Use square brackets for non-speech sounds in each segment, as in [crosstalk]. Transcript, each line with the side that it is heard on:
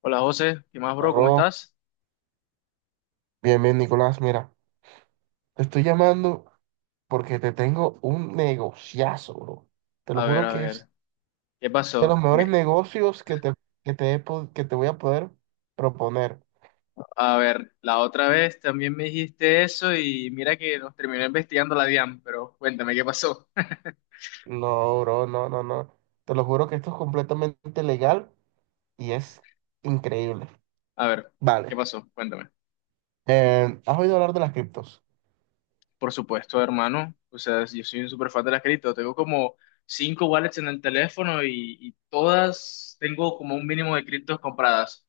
left: Hola José, ¿qué más, bro? ¿Cómo
right: Bro,
left: estás?
right: bien, bien, Nicolás. Mira, te estoy llamando porque te tengo un negociazo, bro. Te lo juro
left: A
right: que
left: ver,
right: es
left: ¿qué
right: de los
left: pasó?
right: mejores negocios que te voy a poder proponer.
left: A ver, la otra vez también me dijiste eso y mira que nos terminó investigando la DIAN, pero cuéntame, ¿qué pasó? [laughs]
right: No, bro, no, no, no. Te lo juro que esto es completamente legal y es increíble.
left: A ver, ¿qué
right: Vale.
left: pasó? Cuéntame.
right: ¿Has oído hablar de las criptos?
left: Por supuesto, hermano, o sea, yo soy un super fan de las cripto, tengo como cinco wallets en el teléfono y todas tengo como un mínimo de criptos compradas.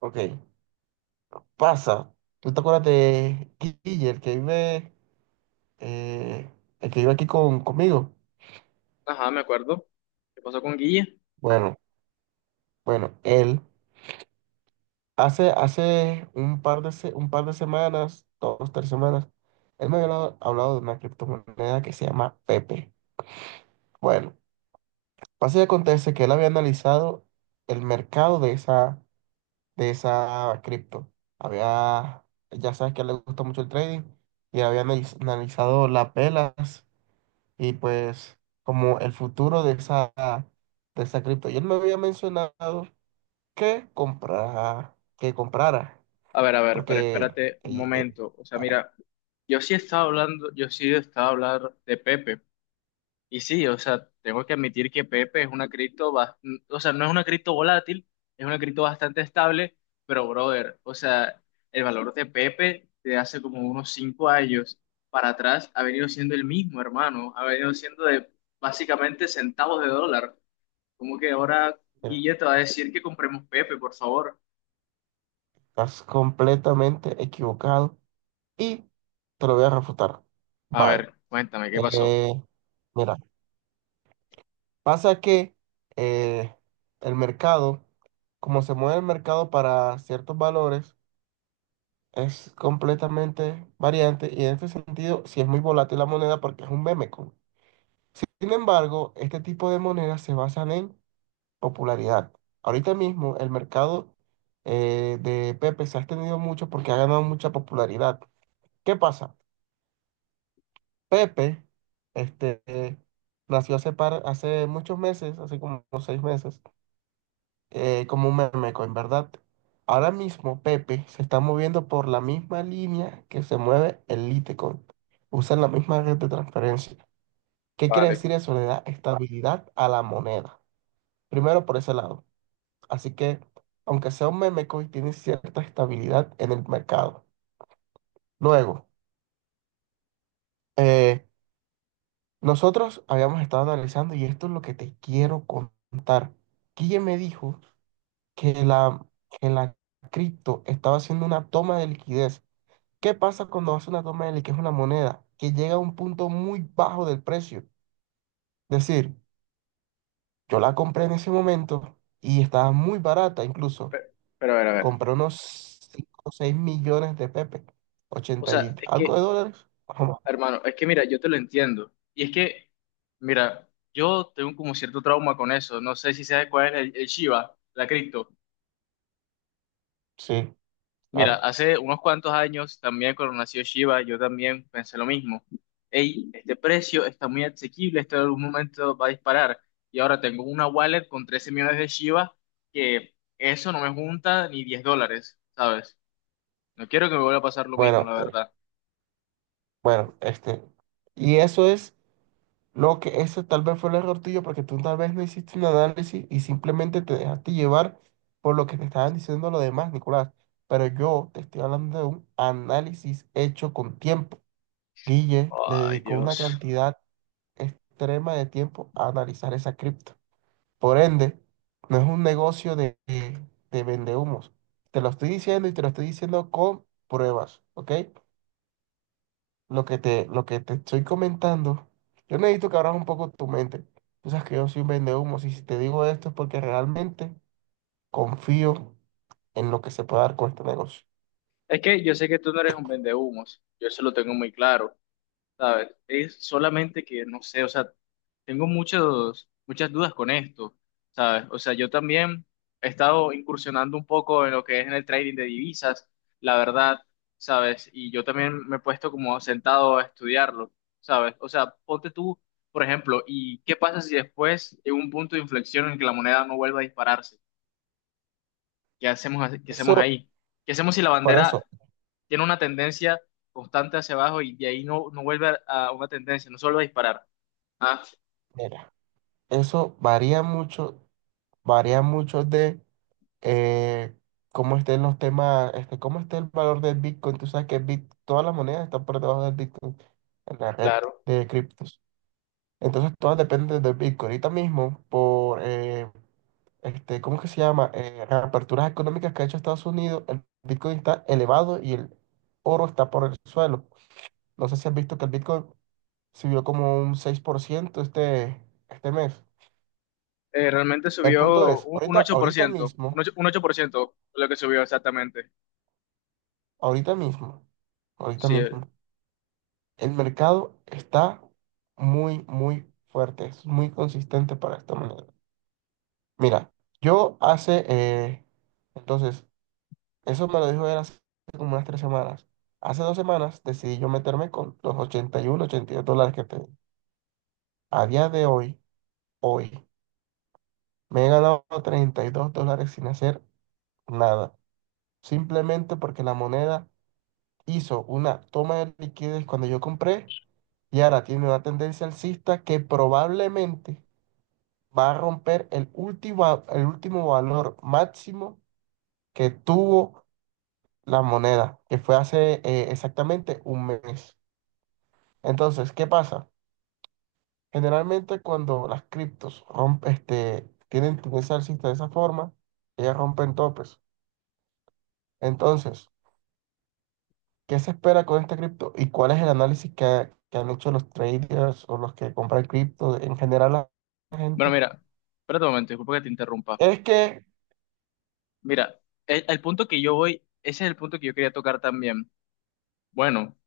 right: Ok, pasa. ¿Tú te acuerdas de Guille, eh, el que vive aquí conmigo?
left: Ajá, me acuerdo. ¿Qué pasó con Guille?
right: Bueno, bueno, él. Hace un un par de semanas, dos, tres semanas, él me había hablado de una criptomoneda que se llama Pepe. Bueno, pasa y acontece que él había analizado el mercado de esa cripto. Había, ya sabes que a él le gusta mucho el trading y había analizado las velas y pues como el futuro de esa cripto. Y él me había mencionado que comprara.
left: A ver, pero
right: Porque
left: espérate un momento. O sea, mira, yo sí estaba hablando de Pepe. Y sí, o sea, tengo que admitir que Pepe es una cripto, o sea, no es una cripto volátil, es una cripto bastante estable, pero brother, o sea, el valor de Pepe de hace como unos cinco años para atrás ha venido siendo el mismo, hermano. Ha venido siendo de básicamente centavos de dólar. Como que ahora
right: eh,
left: Guille te va a decir que compremos Pepe, por favor.
right: estás completamente equivocado y te lo voy a refutar.
left: A
right: Vale.
left: ver, cuéntame, ¿qué pasó?
right: Eh, Mira, pasa que eh, el mercado, como se mueve el mercado para ciertos valores, es completamente variante y en este sentido sí es muy volátil la moneda porque es un meme coin. Sin embargo, este tipo de monedas se basan en popularidad. Ahorita mismo el mercado de Pepe se ha extendido mucho porque ha ganado mucha popularidad. ¿Qué pasa? Pepe este, nació hace, hace muchos meses, así como unos 6 meses, como un meme, en verdad. Ahora mismo Pepe se está moviendo por la misma línea que se mueve el Litecoin. Usan la misma red de transferencia. ¿Qué quiere
left: Vale.
right: decir eso? Le da estabilidad a la moneda. Primero por ese lado. Así que, aunque sea un meme coin, tiene cierta estabilidad en el mercado. Luego, eh, nosotros habíamos estado analizando, y esto es lo que te quiero contar. Guille me dijo que la, que la cripto estaba haciendo una toma de liquidez. ¿Qué pasa cuando hace una toma de liquidez una moneda? Que llega a un punto muy bajo del precio. Es decir, yo la compré en ese momento y estaba muy barata incluso.
left: Pero, pero a ver, a ver.
right: Compré unos 5 o 6 millones de Pepe,
left: O
right: 80
left: sea,
right: y
left: es
right: algo de
left: que,
right: dólares. Ajá,
left: hermano, es que mira, yo te lo entiendo. Y es que, mira, yo tengo como cierto trauma con eso. No sé si sabes cuál es el Shiba, la cripto.
right: sí,
left: Mira,
right: claro.
left: hace unos cuantos años también cuando nació Shiba, yo también pensé lo mismo. Ey, este precio está muy asequible, esto en algún momento va a disparar. Y ahora tengo una wallet con 13 millones de Shiba que eso no me junta ni 10 dólares, ¿sabes? No quiero que me vuelva a pasar lo mismo,
right: Bueno,
left: la verdad.
right: bueno, este, y eso es lo que, eso tal vez fue el error tuyo, porque tú tal vez no hiciste un análisis y simplemente te dejaste llevar por lo que te estaban diciendo los demás, Nicolás. Pero yo te estoy hablando de un análisis hecho con tiempo. Guille le
left: Ay,
right: dedicó una
left: Dios.
right: cantidad extrema de tiempo a analizar esa cripto. Por ende, no es un negocio de vendehumos. Te lo estoy diciendo y te lo estoy diciendo con pruebas, ¿ok? Lo que te estoy comentando, yo necesito que abras un poco tu mente. Tú sabes que yo soy un vendehumos y si te digo esto es porque realmente confío en lo que se puede dar con este negocio.
left: Es que yo sé que tú no eres un vendehumos, yo eso lo tengo muy claro, ¿sabes? Es solamente que, no sé, o sea, tengo muchas dudas con esto, ¿sabes? O sea, yo también he estado incursionando un poco en lo que es en el trading de divisas, la verdad, ¿sabes? Y yo también me he puesto como sentado a estudiarlo, ¿sabes? O sea, ponte tú, por ejemplo, ¿y qué pasa si después llega un punto de inflexión en que la moneda no vuelva a dispararse? Qué hacemos
right: Eso,
left: ahí? ¿Qué hacemos si la
right: por eso,
left: bandera tiene una tendencia constante hacia abajo y de ahí no vuelve a una tendencia, no solo a disparar? Ah,
right: mira, eso varía mucho de eh, cómo estén los temas, este, cómo esté el valor del Bitcoin. Tú sabes que Bit, todas las monedas están por debajo del Bitcoin en la red
left: claro.
right: de criptos. Entonces, todas dependen del Bitcoin. Ahorita mismo, este, ¿cómo que se llama? Reaperturas económicas que ha hecho Estados Unidos, el Bitcoin está elevado y el oro está por el suelo. No sé si has visto que el Bitcoin subió como un 6% este mes.
left: Realmente
right: El punto
left: subió
right: es,
left: un 8%, un ocho un ocho por ciento lo que subió exactamente.
right: ahorita mismo, ahorita
left: Sí.
right: mismo. El mercado está muy, muy fuerte, es muy consistente para esta moneda. Mira, yo hace, eh, entonces, eso me lo dijo él hace como unas 3 semanas. Hace 2 semanas decidí yo meterme con los ochenta y dos dólares que tengo. A día de hoy, hoy, me he ganado $32 sin hacer nada. Simplemente porque la moneda hizo una toma de liquidez cuando yo compré y ahora tiene una tendencia alcista que probablemente va a romper el último valor máximo que tuvo la moneda, que fue hace exactamente un mes. Entonces, ¿qué pasa? Generalmente cuando las criptos rompen, este, tienen tendencia alcista de esa forma, ellas rompen topes. Entonces, ¿qué se espera con esta cripto y cuál es el análisis que han hecho los traders o los que compran cripto en general la
left: Bueno,
right: gente?
left: mira, espérate un momento, disculpa que te interrumpa.
right: Es que
left: Mira, el punto que yo voy, ese es el punto que yo quería tocar también. Bueno,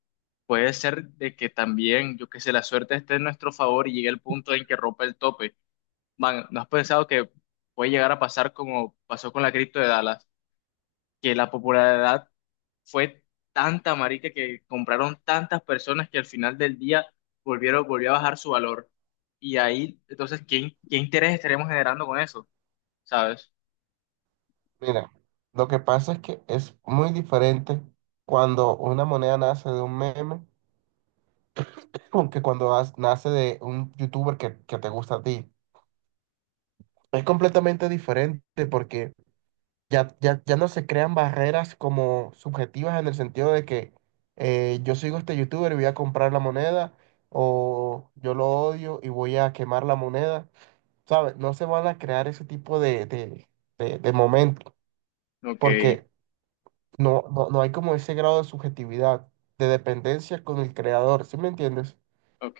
left: puede ser de que también, yo qué sé, la suerte esté en nuestro favor y llegue el punto en que rompa el tope. Man, ¿no has pensado que puede llegar a pasar como pasó con la cripto de Dallas, que la popularidad fue tanta, marica, que compraron tantas personas que al final del día volvió a bajar su valor? Y ahí, entonces, ¿qué interés estaremos generando con eso? ¿Sabes?
right: Mira, lo que pasa es que es muy diferente cuando una moneda nace de un meme con que cuando nace de un youtuber que te gusta a ti. Es completamente diferente porque ya, ya, ya no se crean barreras como subjetivas en el sentido de que yo sigo a este youtuber y voy a comprar la moneda o yo lo odio y voy a quemar la moneda. ¿Sabes? No se van a crear ese tipo de momentos
left: Ok,
right: porque no, no, no hay como ese grado de subjetividad, de dependencia con el creador, ¿sí me entiendes?
left: ok,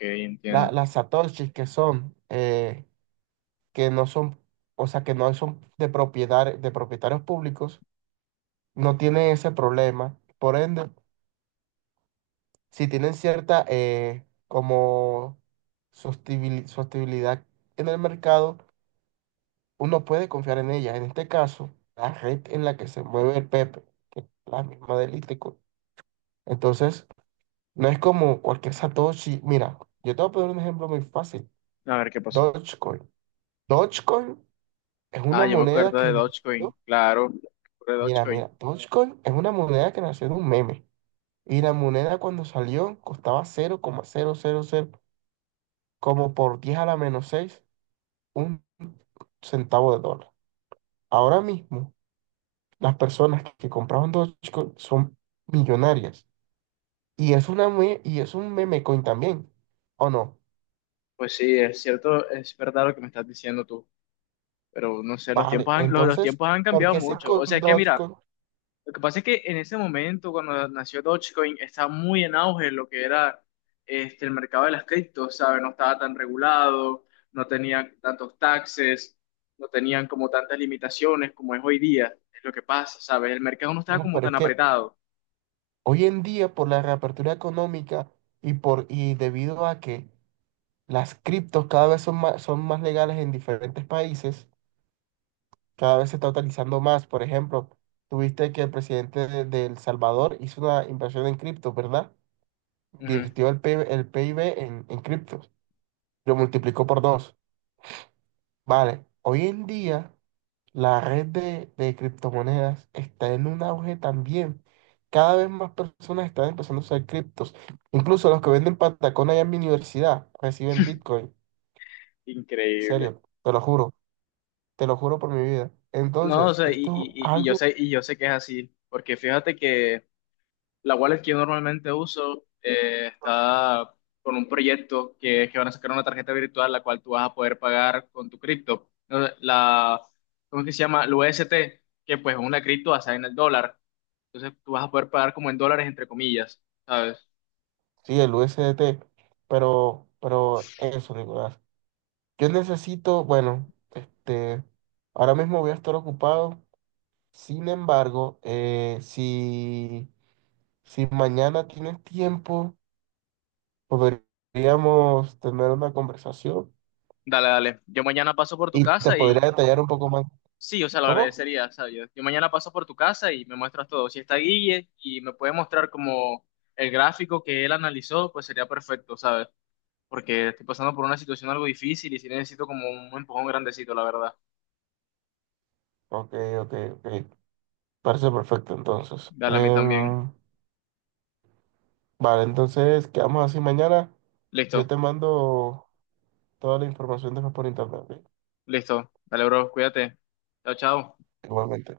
right: La-
left: entiendo.
right: las satoshis que no son, o sea, que no son de propietarios públicos, no tienen ese problema. Por ende, si tienen cierta como sostenibilidad en el mercado, uno puede confiar en ella. En este caso, la red en la que se mueve el Pepe, que es la misma del Itico. Entonces, no es como cualquier Satoshi. Mira, yo te voy a poner un ejemplo muy fácil.
left: A ver qué pasó.
right: Dogecoin. Dogecoin es
left: Ah,
right: una
left: yo me
right: moneda
left: acuerdo de
right: que
left: Dogecoin,
right: nació.
left: claro, me acuerdo de
right: Mira,
left: Dogecoin.
right: mira, Dogecoin es una moneda que nació de un meme. Y la moneda cuando salió costaba cero coma cero como por 10 a la menos 6 un centavo de dólar. Ahora mismo, las personas que compraban Dogecoin son millonarias. Y es y es un meme coin también. ¿O no?
left: Pues sí, es cierto, es verdad lo que me estás diciendo tú, pero no sé, los
right: Vale,
left: tiempos han, los, los
right: entonces,
left: tiempos han
right: ¿por
left: cambiado
right: qué sí
left: mucho.
right: con
left: O sea, es que mira,
right: Dogecoin?
left: lo que pasa es que en ese momento, cuando nació Dogecoin, estaba muy en auge lo que era este, el mercado de las criptos, ¿sabes? No estaba tan regulado, no tenía tantos taxes, no tenían como tantas limitaciones como es hoy día. Es lo que pasa, ¿sabes? El mercado no estaba
right: No,
left: como
right: pero es
left: tan
right: que
left: apretado.
right: hoy en día por la reapertura económica y debido a que las criptos cada vez son más legales en diferentes países, cada vez se está utilizando más. Por ejemplo, tuviste que el presidente de El Salvador hizo una inversión en cripto, ¿verdad?
left: Ujú.
right: Virtió el PIB en criptos, lo multiplicó por dos. Vale, hoy en día la red de criptomonedas está en un auge también. Cada vez más personas están empezando a usar criptos. Incluso los que venden patacón allá en mi universidad reciben Bitcoin. En
left: Increíble.
right: serio, te lo juro por mi vida.
left: No, o
right: Entonces,
left: sea, y,
right: esto es
left: y, y y yo
right: algo,
left: sé, y yo sé que es así, porque fíjate que la wallet que yo normalmente uso está con un proyecto que es que van a sacar una tarjeta virtual la cual tú vas a poder pagar con tu cripto. No, ¿cómo es que se llama? El UST, que pues es una cripto basada en el dólar. Entonces tú vas a poder pagar como en dólares, entre comillas, ¿sabes?
right: sí, el USDT, pero eso, Nicolás. Yo necesito, bueno, este, ahora mismo voy a estar ocupado. Sin embargo, si mañana tienes tiempo. Podríamos tener una conversación
left: Dale, dale. Yo mañana paso por tu
right: y te
left: casa
right: podría
left: y
right: detallar un poco más.
left: sí, o sea, lo
right: ¿Cómo?
left: agradecería, ¿sabes? Yo mañana paso por tu casa y me muestras todo. Si está Guille y me puede mostrar como el gráfico que él analizó, pues sería perfecto, ¿sabes? Porque estoy pasando por una situación algo difícil y sí necesito como un empujón grandecito, la verdad.
right: Ok, ok, ok. Parece perfecto entonces.
left: Dale a mí también.
right: Vale, entonces quedamos así mañana. Yo
left: Listo,
right: te mando toda la información después por internet, ¿ok?
left: listo. Dale, bro, cuídate. Chao, chao.
right: Igualmente.